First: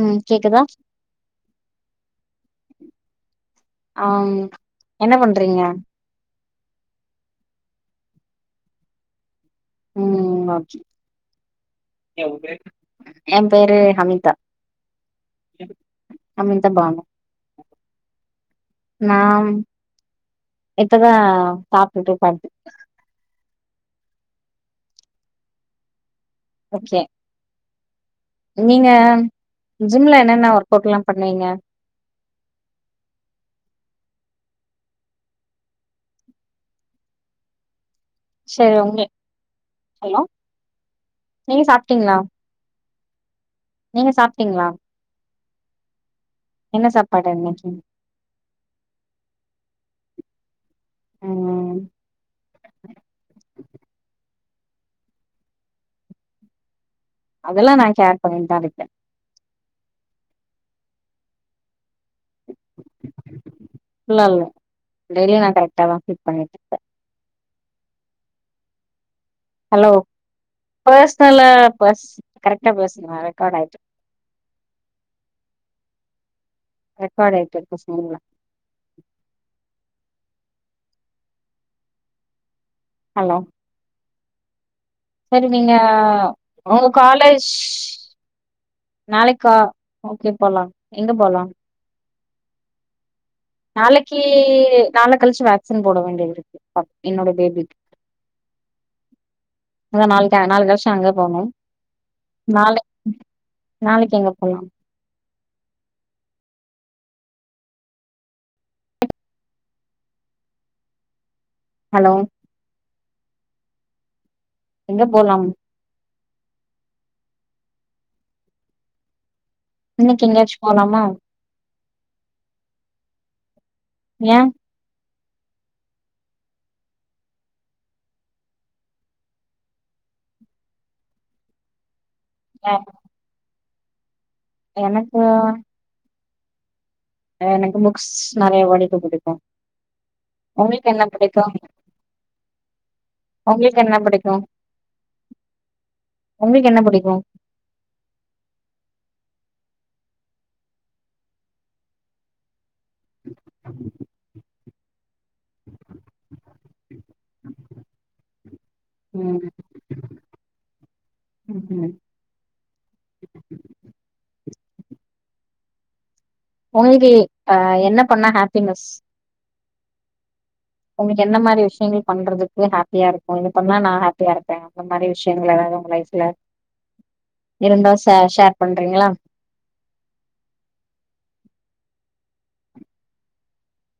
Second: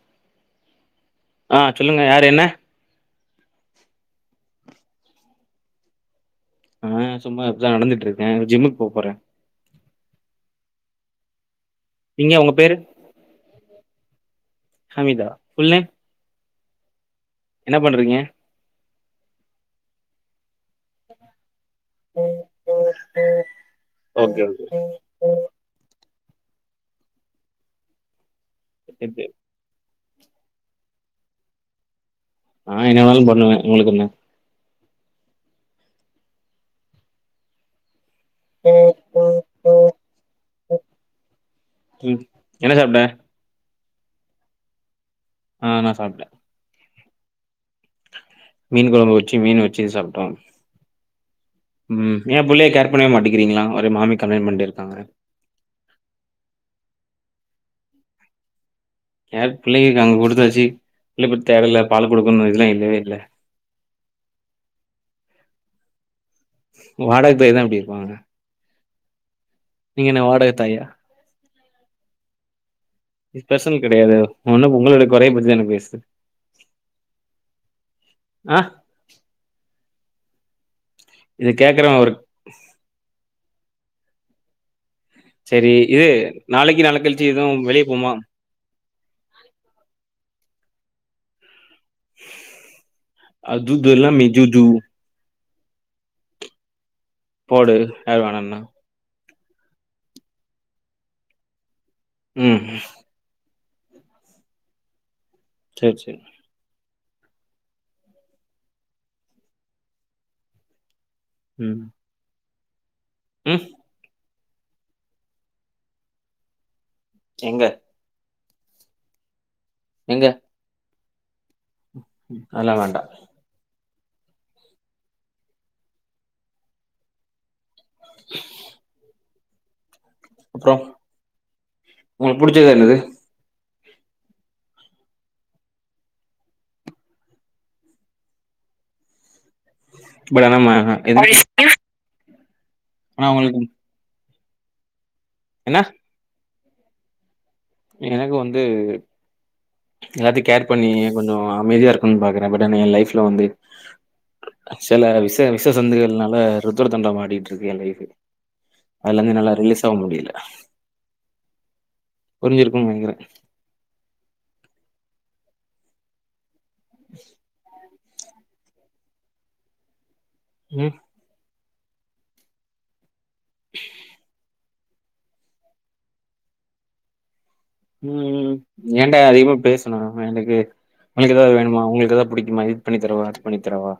ம் கேக்குதா ஆ சொல்லுங்க யார் என்ன ஆங் என்ன பண்றீங்க ஆ சும்மா இப்பதா நடந்துட்ருக்கே ஜிம்முக்கு போ போறே ம் அப் நீங்க உங்க பேரு ஏம் பேரு ஹமிதா ஹமீதா ஃபுல் நேம் ஹமிதா பானு என்ன பண்றீங்க நாம் இப்போதா சாப்டுட்டு ஒக்காந்து ஓகே ஓகே ஓகே நீங்க எது ஜிம்ல என்னென்ன ஒர்க் அவுட்லா பண்ணுவீங்க ஆ என்ன வேணாலூ பண்ணுவே உங்களுக்கு என்ன சேர் உங்களுக் ஹலோ நீங்க சாப்டீங்ளா ம் என்ன சாப்ட்ட நீங்க சாப்டீங்ளா ஆ நா சாப்டே என்ன சாப்பாடு இன்னைக்கி மீன் கொழம்பு வச்சி மீன் வச்சி சாப்ட்டோ ம் ம் ஏ புள்ளைய க்காங்க அதெல்லா நா கேர் பண்ணிட்டு தா இருப்பே. யார் பிள்ளைய காணு குடுத்தாச்சு [unintelligible] தேவல்ல பால் குடுக்கணூ இதல்லா இல்லவே இல்ல இல்ல இல்ல டெய்லி நா கரெக்டா தா வாடக தேதிலா எப்டி வார ஹலோ தாயா பர்சனலு பஸ் கரட் இது பர்சனல் கெடையாதே என்ன இப்ப உங்களோடய குறைய பத்திதானா பேசுது ரெக்கார்ட் ஆயிட்டு இருக்கு ஃபோன்ல ஆஹ் இத கேக்கறே ஒரு அ சரி இரு நாளைக்கி உங்க நாள கழிச்சு காலேஜ் எது வெளிய போமா நாளைக்கா ஓகே போலா எங்க போலா இம் நாளக்கி நாள கழிச்சு வா சீன் போட வேண்டியதிருக்கு ஆ போடு யாரு வேணனா அத நாளைக்கா நாள கழிச்சு அங்க போனு ம் நாளை ம் நாளைக்கு எங்க போலாம் சேர் செரி ஹலோ உம் எங்க போலாம் எங்க இன்னைக்கு எங்கயாச்சு போலாமா அதல்லா வேண்டா ஏ [unintelligible] அப்றோ உங்களுக்கு புடிச்சது ஏ எ என்னது எனக்கு எனக்கு புக்ஸ் நெறைய படிக்க புடிக்கு இப்ப தா நம்ம [unintelligible] உங்களுக்கு என்ன புடிக்கு என்ன உங்களுக்கு என்ன புடிக்கு எனக்கு வந்து எல்லாத்தையு கேர் பண்ணி கொஞ்சோ அமைதியா இருக்குனுன் பாக்குறே தென் என் லைஃப்ல வந்து சில விஷ விஷ சந்துங்கள்னால ருத்ர தாண்டவம் ஆடிட்டு இருக்கு என் லைஃப் அதலிருந்து ம் என்னாலா ரிலீஸ் ஆவ முடில ம் புரிஞ்சிருக்கும் நெனைக்கிறென் [unintelligible] அ என்ன பண்ணா ஹப்பினஸ் ம் உங்ளுக்கு என்ன மாரி விஷ் ஃபீல் பண்றதுக்கு ஹப்பியா இர் ஒன்னு பண்ணா நான் ஹப்பியா இருப்பேன் அந்த மாரி விஷயங்கள் எதாது உங்க லைஃப்ல இருந்தா ஷே ஷேர் பண்றீங்களா ஏன்டா அதிகமா பேசுன எனக்கு உங்களுக்கு ஏதாது வேணுமா உங்களுக்கு ஏதா புடிக்குமா இது பண்ணி தரவா அது பண்ணி தரவா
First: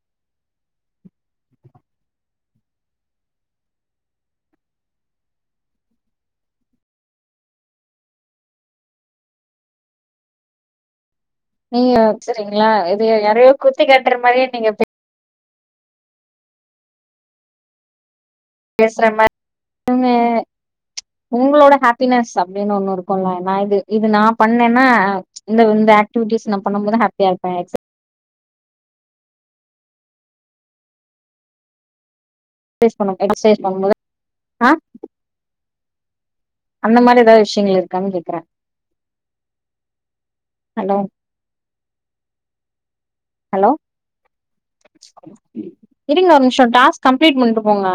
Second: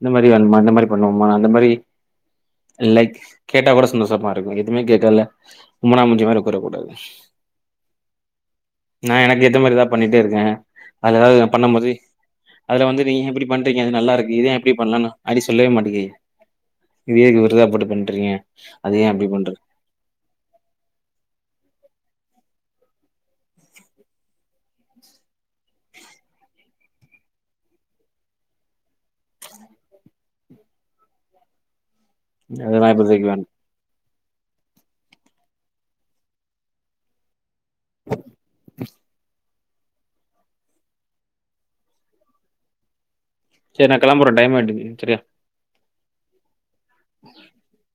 இந்த மாரி வேணுமா இந்த மாரி பண்ணுவோமா அந்த மாரி லைக் கேட்டா கூட சந்தோஷமா இருக்கு எதுமே கேக்கல உம்மனா மூஞ்சி மாரி ஒக்காரக்கூடாது நா எனக்கேத்த மாரி எதா பண்ணிட்டே இருக்கே அதுல எதாது நா பண்ணும்போது நீங்க சரிங்களா அதுல இது வந்து நீங்க ஏ இப்டி யாரையோ பண்றீங்க குத்தி அது காட்டுற நல்லாருக்கு மாரியே இத ஏ நீங்க இப்டி பண்லன்னா அப்டி சொல்லவே மாட்டிக்கு இது ஏ [unintelligible] போட்டு பண்றீங்க அது பேசற ஏன் அப்டி பண்றது [inaudible] உங்க உங்களோட ஹேப் பினஸ் அப்டினு ஒன்னு இருக்குல்ல நா இது இது நா பண்ணேன்னா இந்த இந்த‌ அக்டிவிட்டிஸ் நா பண்ணும் போது ஹேப்பியா இருப்பே [inaudible] அதெல்லா இப்போதைக்கு வேணா [inaudible] ஆஹ் அந்த மாரி ஏதாது விஷயங்கள் இருக்கான்னு கேக்குறேன் ஹல்லோ சரி நா கெளம்புறேன் டைம் ஆ இருங்க ஒரு நிம் சோம் டாஸ்க் கம்ப்ளீட் பண்ட்டு போங்க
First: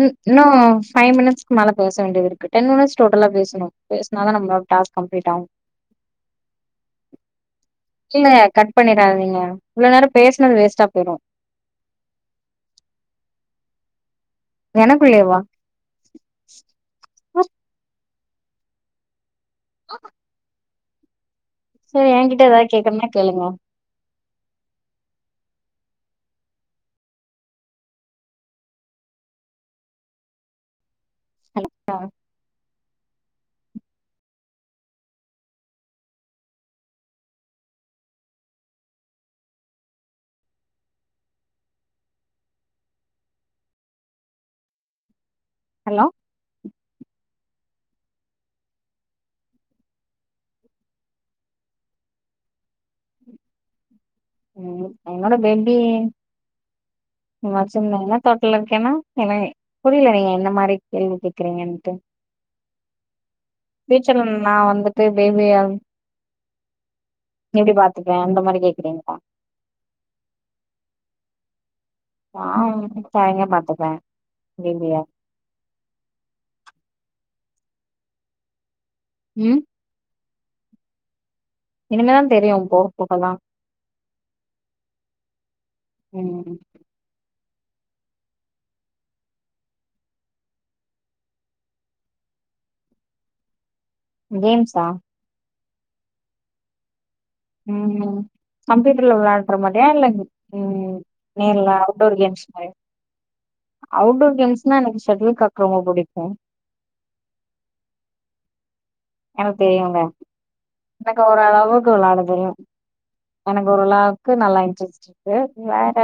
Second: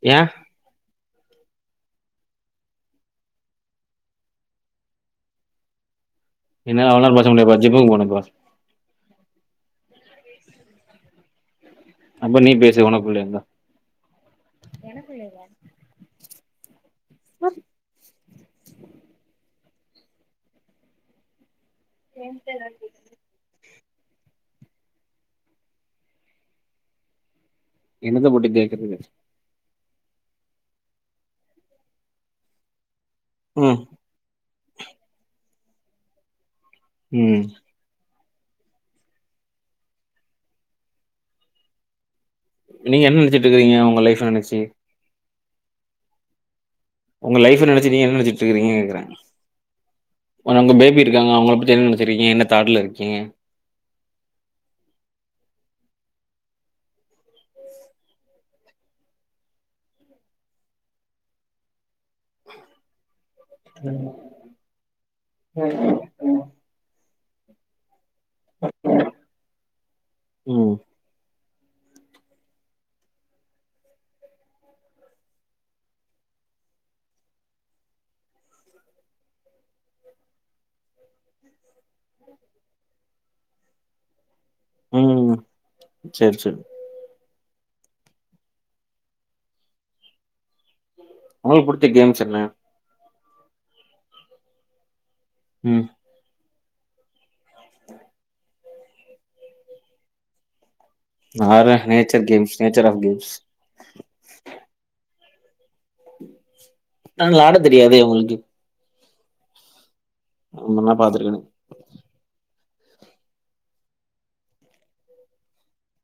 ம் ஏன் இன்னோ ஃபை மினிட்ஸ்க்கு மேல பேச வேண்டியது இருக்கு டென் மினிட்ஸ் டோட்டலா பேசுணும் பேசனாதா நம்ம டாஸ்க் கம்ப்ளீட்‌ ஆவும் என்னால அவ்ளநேரம் பேச முடியாதுப்பா ஜிம்முக்கு போனும்ப்பா இல்ல கட் பண்ணிடாதீங்க இவ்ளோ நேரம் பேஸ் சுனது வேஸ்ட்டா போய்டும் அப்ப நீ பேசு உனக்குள்ளயே இந்தா எனக்குள்ளேயவா [inaudible] சேரி என்கிட்ட ஏதாது கேக்கனும்னா கேளுங்க என்னத்த போட்டு கேக்றது ஹலோ அஹ் உம் ஊம் நீங்க என்ன நெனைச்சிட்டு இருக்கீங்க உங்க லைஃப்ல நெனைச்சு. ஹலோ உங்க லைஃப்ல நினைச்சு நீங்க என்ன நெனச்சிட்டு இருக்குறீங்கற கேக்குறேன். ஆனா உங்க பேபி இருக்காங்க அவங்கள பத்தி என்ன நெனைச்சிட்டுருக்கிங்க என்ன தாட்டல இருக்கீங்க. உம் என்னோட பேபி. [unintelligible] என்ன தட்ல இருக்கேன்னா என்ன புரில நீங்க என்ன மாரி கேள்வி கேக்குறீங்கன்னுட்டு. ஃபியூச்சர்ல நா வந்துட்டு பேபியல் எப்டி பார்த் ருக்க அந்த மாரி கேக்குறீங்கலா உம் நான் [unintelligible] பார்த்துப்பேன் இலியா உம் இனிமேதான் தெரியும் போக போகதான். உம் செரி செரி உங்களுக்குக் புடிச்ச கேம்ஸ் என்ன கேம்ஸ்ஸா உம் உம் கம்ப்யூட்டர்ல விளாடுற மாரியா இல்லங் உம் நீல ஆற outdoor nature games. Nature of games outdoor கேம்ஸ்ன [unintelligible] நால் ஆட தெரியாதே, உங்களுக்கு எனக்கு தெரியுங்க. நா எனக்கு ஓர பாத்துருக்கனே அளவுக்கு விளாட தெரியும். உனக் ஒருளாவுக்கு நல்லா இன்ட்ரஸ்ட் இருக்கு. வேற,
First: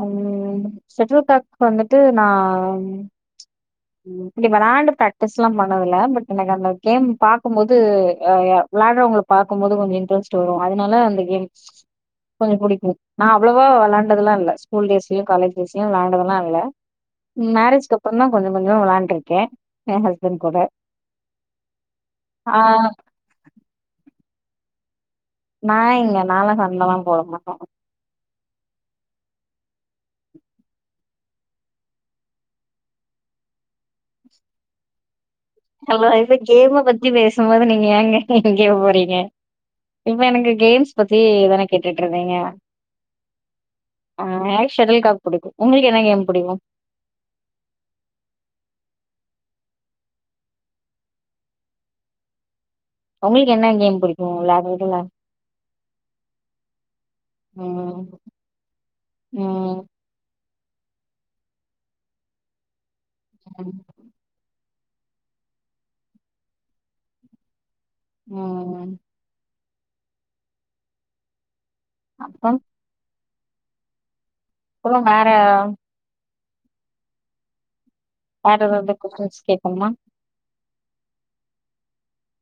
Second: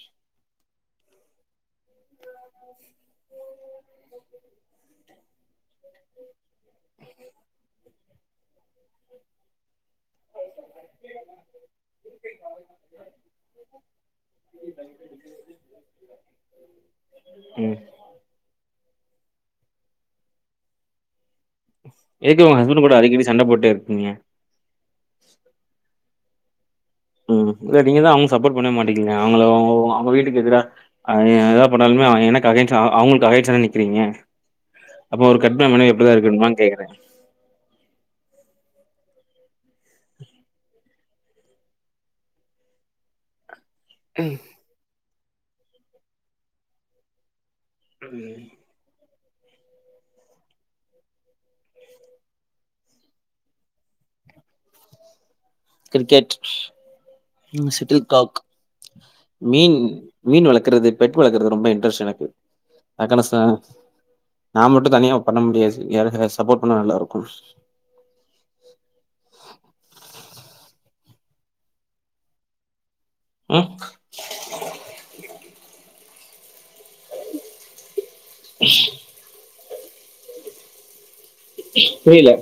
உம் செட்டுல்காக் வந்துட்டு நான், இங்க விளாண்ட்டு பிரக்டிஸ்லாம் பண்னுதல பட் எனக்கு அந்த கேம் பாக்கும்போது, இய யா உம் விளையாடுறவங்க பார்க்கும்போது, கொஞ்ச இன்ட்ரெஸ்ட் வரும். அதனால அந்த கேம். கொஞ்ச பிடிக்கும் நான் அவ்வளவா விளாண்டததுலாம் இல்ல, ஸ்கூல் டேஸ்லயும், காலேஜ் டேஸ்லயும் விளையாண்டதுலாம் இல்ல, ம் மேரேஜ்க்க அப்புறம் தான், கொஞ்சம், கொஞ்ச விளையாண்டுருக்கேன். என் ஹஸ்பண்ட் கூட. எதுக்கு ஆ உங்க ஹஸ்பண்ட் கூட அடிக்கடி சண்ட போட்டே இருக்கிங்க. நா இல்ல நாள்லா சண் உம் இ நீங்கதான் அவங் சப்போர்ட் பண்ணவே மாட்டிக்கங்கலே அவங்களு ஓ அவுங்க அவங்க வீட்டுக்கு எதிர, அ எத போடலும் எனக் அகைன்சா ஆ அவுங்கலுக்கு அகைன்சா நிக்கிறீங்க. அப்ப ஒரு கட்ன மனைவி ஹலோ எப்டிதா இப்ப இருக்கணுமானு கேம கேக்குறே பத்தி பேசும்போது நீங்க ஏங்க இங் இங்கே போறீங்க, இப்ப எனக்கு கேம்ஸ் பத்தி தானே கேட்டுட்டு இருந்தீங்க. ஆஹ் ஷாடுல் கிராக் புடிக்கும். உங்களுக்கு என்ன கேம் புடிக்கும். உம் உங்களுக்கு என்ன கேம் புடிக்கும்ல, புடிக்கும்ல கிரிக்கெட் ம் ஷுட்டில் கிராக் மீன் ம். மீன் விளக் ர்க்குறது பெட் வளர்க்குறது ரொம்ப இன்டரஸ்ட் எனக்கு அக்கன ச ம். நான் மட்டும் தனியா பண்ண முடியாது யாரா சப்போர்ட் பண்ண நல்லா இருக்கும் உம்ம் அப்பா உம் புறம் வேற வேற ஏதாவது கொஸ்டின்ஸ் கேக் னுமா புரியல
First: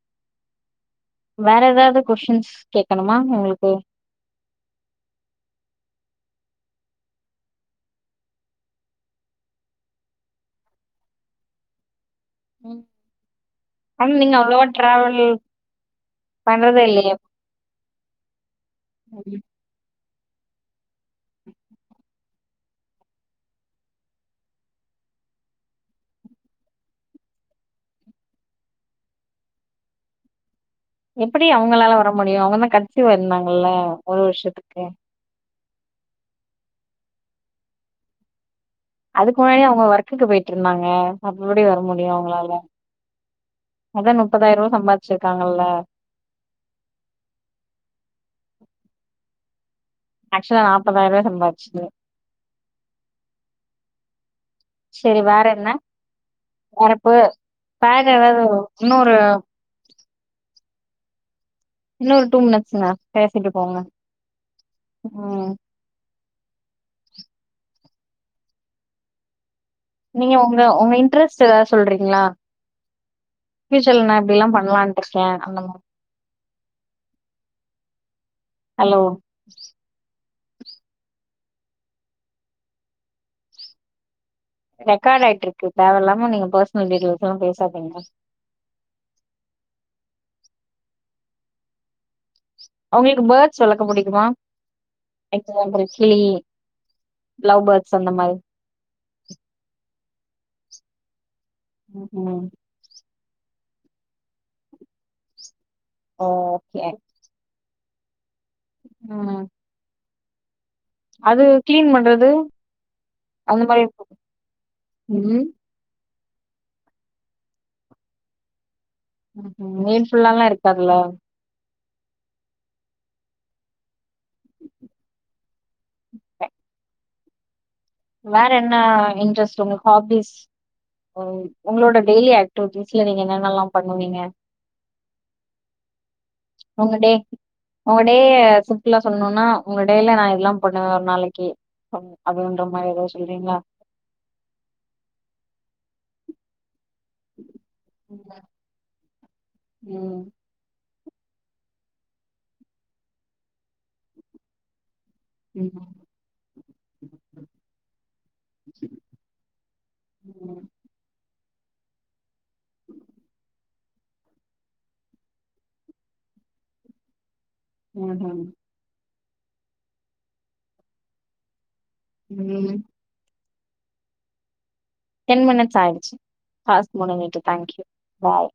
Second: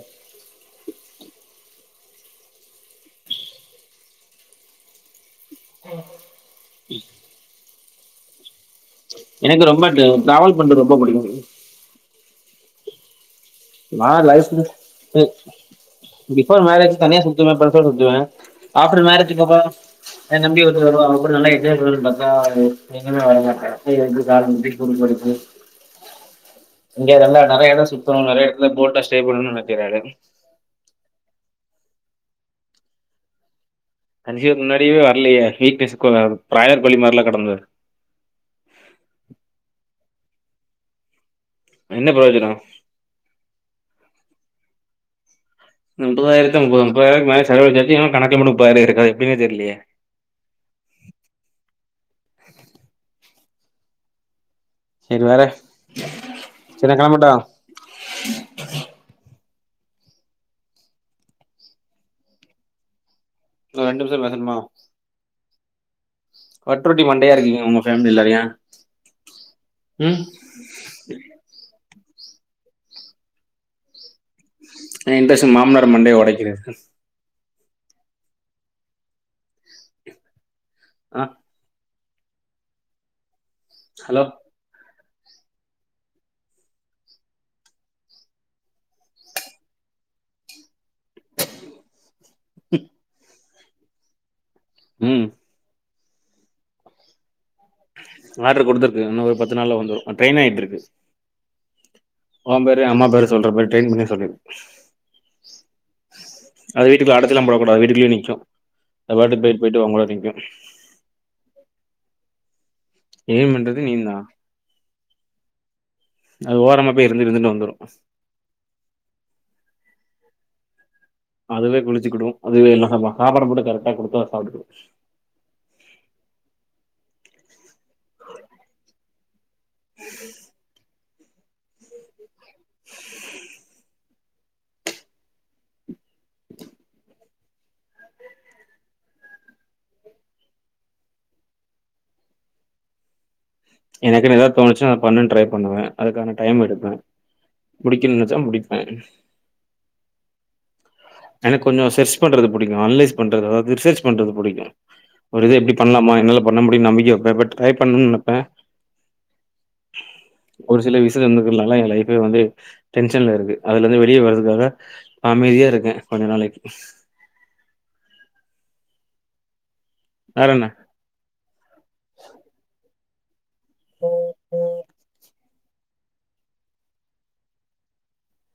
வேற எதாவது கொஸ்டின்ஸ் கேட்கணுமா உங்களுக்கு உம் எனக்கு ரொம்ப டு டிராவல் பண்றது ரொம்ப பிடிக்கும் உம் நான் லைசென்ஸ் பி பிஃபோர் பண்றதே மேரேஜ் இல்லையா? தனியா சுத்துவேன் ஃப்ரெண்ட்சோட சுத்துவேன் ஆஃப்டர் மேரேஜ் அப்புறோ என் தம்பி ஒருத்த வருவா அவ கூட நல்லா என்ஜாய் பண்ணனும்னு பாத்தா அது எங்கயுமே வர மாட்டா கை வலிக்கி கால் வலிக்கி குறுக்கு வலிக்கி இங்க இதெல்லா நெறைய எடம் சுத்தனும் நெறைய எடம் இல்ல போட்டா ஸ்டே பண்ணும்னு நினைக்கிறாரு எப்படி அவங்களால வர முடியும் அவங்கதான் கான்சிவ்வா இருந்தாங்கள்ல கான்சிவ்கு முன்னாடியுமே வரலையே [unintelligible] ப்ராயர் கோழி மாரிலா கெடந்தது அதுக்கு முன்னாடி அவங்க ஒர்க்குக்கு போயிட்டுருந்தாங்க அப்புப்டி வர என்ன முடியும் பிரயோஜனம் அவங்களால அதனுப் முப்பதாயிருவா சம்பாதிச்சிர்க்கு அந்த முப்பதாயிரத்த முப்பது முப்பதாயிரத்துக்கு மேல செலவழிச்சாசு இன்னும் கணக்குலம முப்பதாயிரம் இருக்கு அது எப்டினெ தெரில இல்லயே ஆக்சுவலா நாப்பதாயிரூவா சம்பாதிச்சது செரி வேற என்ன சரி நா வேரப்பு கெளம்பட்டா பிளான் ஏதாவது இன்னொரு இன்னும் ஒரு டூ மினிட்ஸ்ங்க பேசிட்டு போங்க இன்னொரு ரெண்டு நிமிஷோ உம் வட்ருட்டி மண்டையா இருக்கீங்க உங்க ஃபேமிலிலவ் ஏ நீங்க ஒங்க ஒங்க இன்ட்ரெஸ்ட் எதாவ்து சொல்றீங் ங்ளா இப்ப சொல்லுங் நா இப்டிலா பண் எ இன்ட்ரெஸு மாம்னார மண்டைய ஒடைக்கிறது ஸ் ஹலோ அஹ் ஹலோ ரெக்கார்ட் ஆயிட்டு இருக்கு தேவயில்லாம நீங்க பேர்ஸ்னல் டீட்டெயில்ஸ்லா பேசாதீங்க அவ்ங்களுக்கு பர்த் சொல்லக்க புடிக்குமா ம் என்ட்ட வந்துரு கேயி ஆட்ரு குடுத்துருக்கு இன்னு ஒரு பத்து நாள்ல வந்துரு ஆஹ் ட்ரெயினாய்ட்ருக்கு ம் ஓம்பேரு எ அம்மா பேரு சொன்ட்ருல போட்டு ட்ரெய்ன் வந்தோனே சொல்லனு ஓகே அது வீட்டுக்குள்ள அடச்சு நம்ப கூட வீட்டுக்குள்ளே நிக்கு அது ம் வாட்டுக்கு போய்ட்டு போய்ட்டு ஊஞ்சலாடிக்கிட்டு ஹ அது க்ளீன் பண்றது க்ளீன் பண்றது நீந்தா உம் அது ஓரமா போய் இருந்து இருந்துட்டு வந்துரு ம் உம் மேல் ஃபுல்லாலா இருக்காதுல இதுலே கிழிச்சுக்குடு [unintelligible] எல்லா சாப்டுவா சாப்பாட்ட போட்டு கரெக்டா குடுத்த சாப்டு வேற என்ன வை சுங்க ஹாபிஸ் ஒங் ஒங்களோட டெய்லி ஆக்ட் டிவிட்டீஸ்ல நீங்க என்னென்னலா பண்ணுவீங்க ஒங்கடே ஒங்க டேய சிம்பிளா சொல்லனுனா ஓங்க டேல நா இதுலா பண்ணுவே ஒரு நாளைக்கி ம் அது ந்து மாரி எதா சொல்றீங்ளா எனக்குனு ஏதா தோணுச்சுனா அத பண்ணன் ட்ரை பண்ணுவே அதுக்கான டைம் எடுப்பே முடிக்கணு நெனச்சா முடிப்பேன் உம் எனக்கு கொஞ்சம் சர்ச் பண்றது பிடிக்கும் ஆனலைஸ் பண்றது அதாவது ரிசர்ச் பண்றது பிடிக்கும் ஒரு இது எப்படி ம் பண்ணலாமா என்னால பண்ண முடியும்னு நம்பிக்கைப்ப பட் ட்ரை பண்ணனு நினப்பேன் ம் ஒரு சில விச இருந்துக்கிறதுனால என் லைஃப்பே வந்து டென்ஷன்ல இருக்கு அதுல இருந்து வெளியே வர்றதுக்காக அமைதியா இருக்கேன் கொஞ்ச நாளைக்கு ஹம் ஹம் வேறண்ண உம் [inaudible] டூ மிண்ட்ஸ் ஆயிடுச்சு டாஸ்க் முடுஞ்சுட்டு தேங்க்யூ பாய்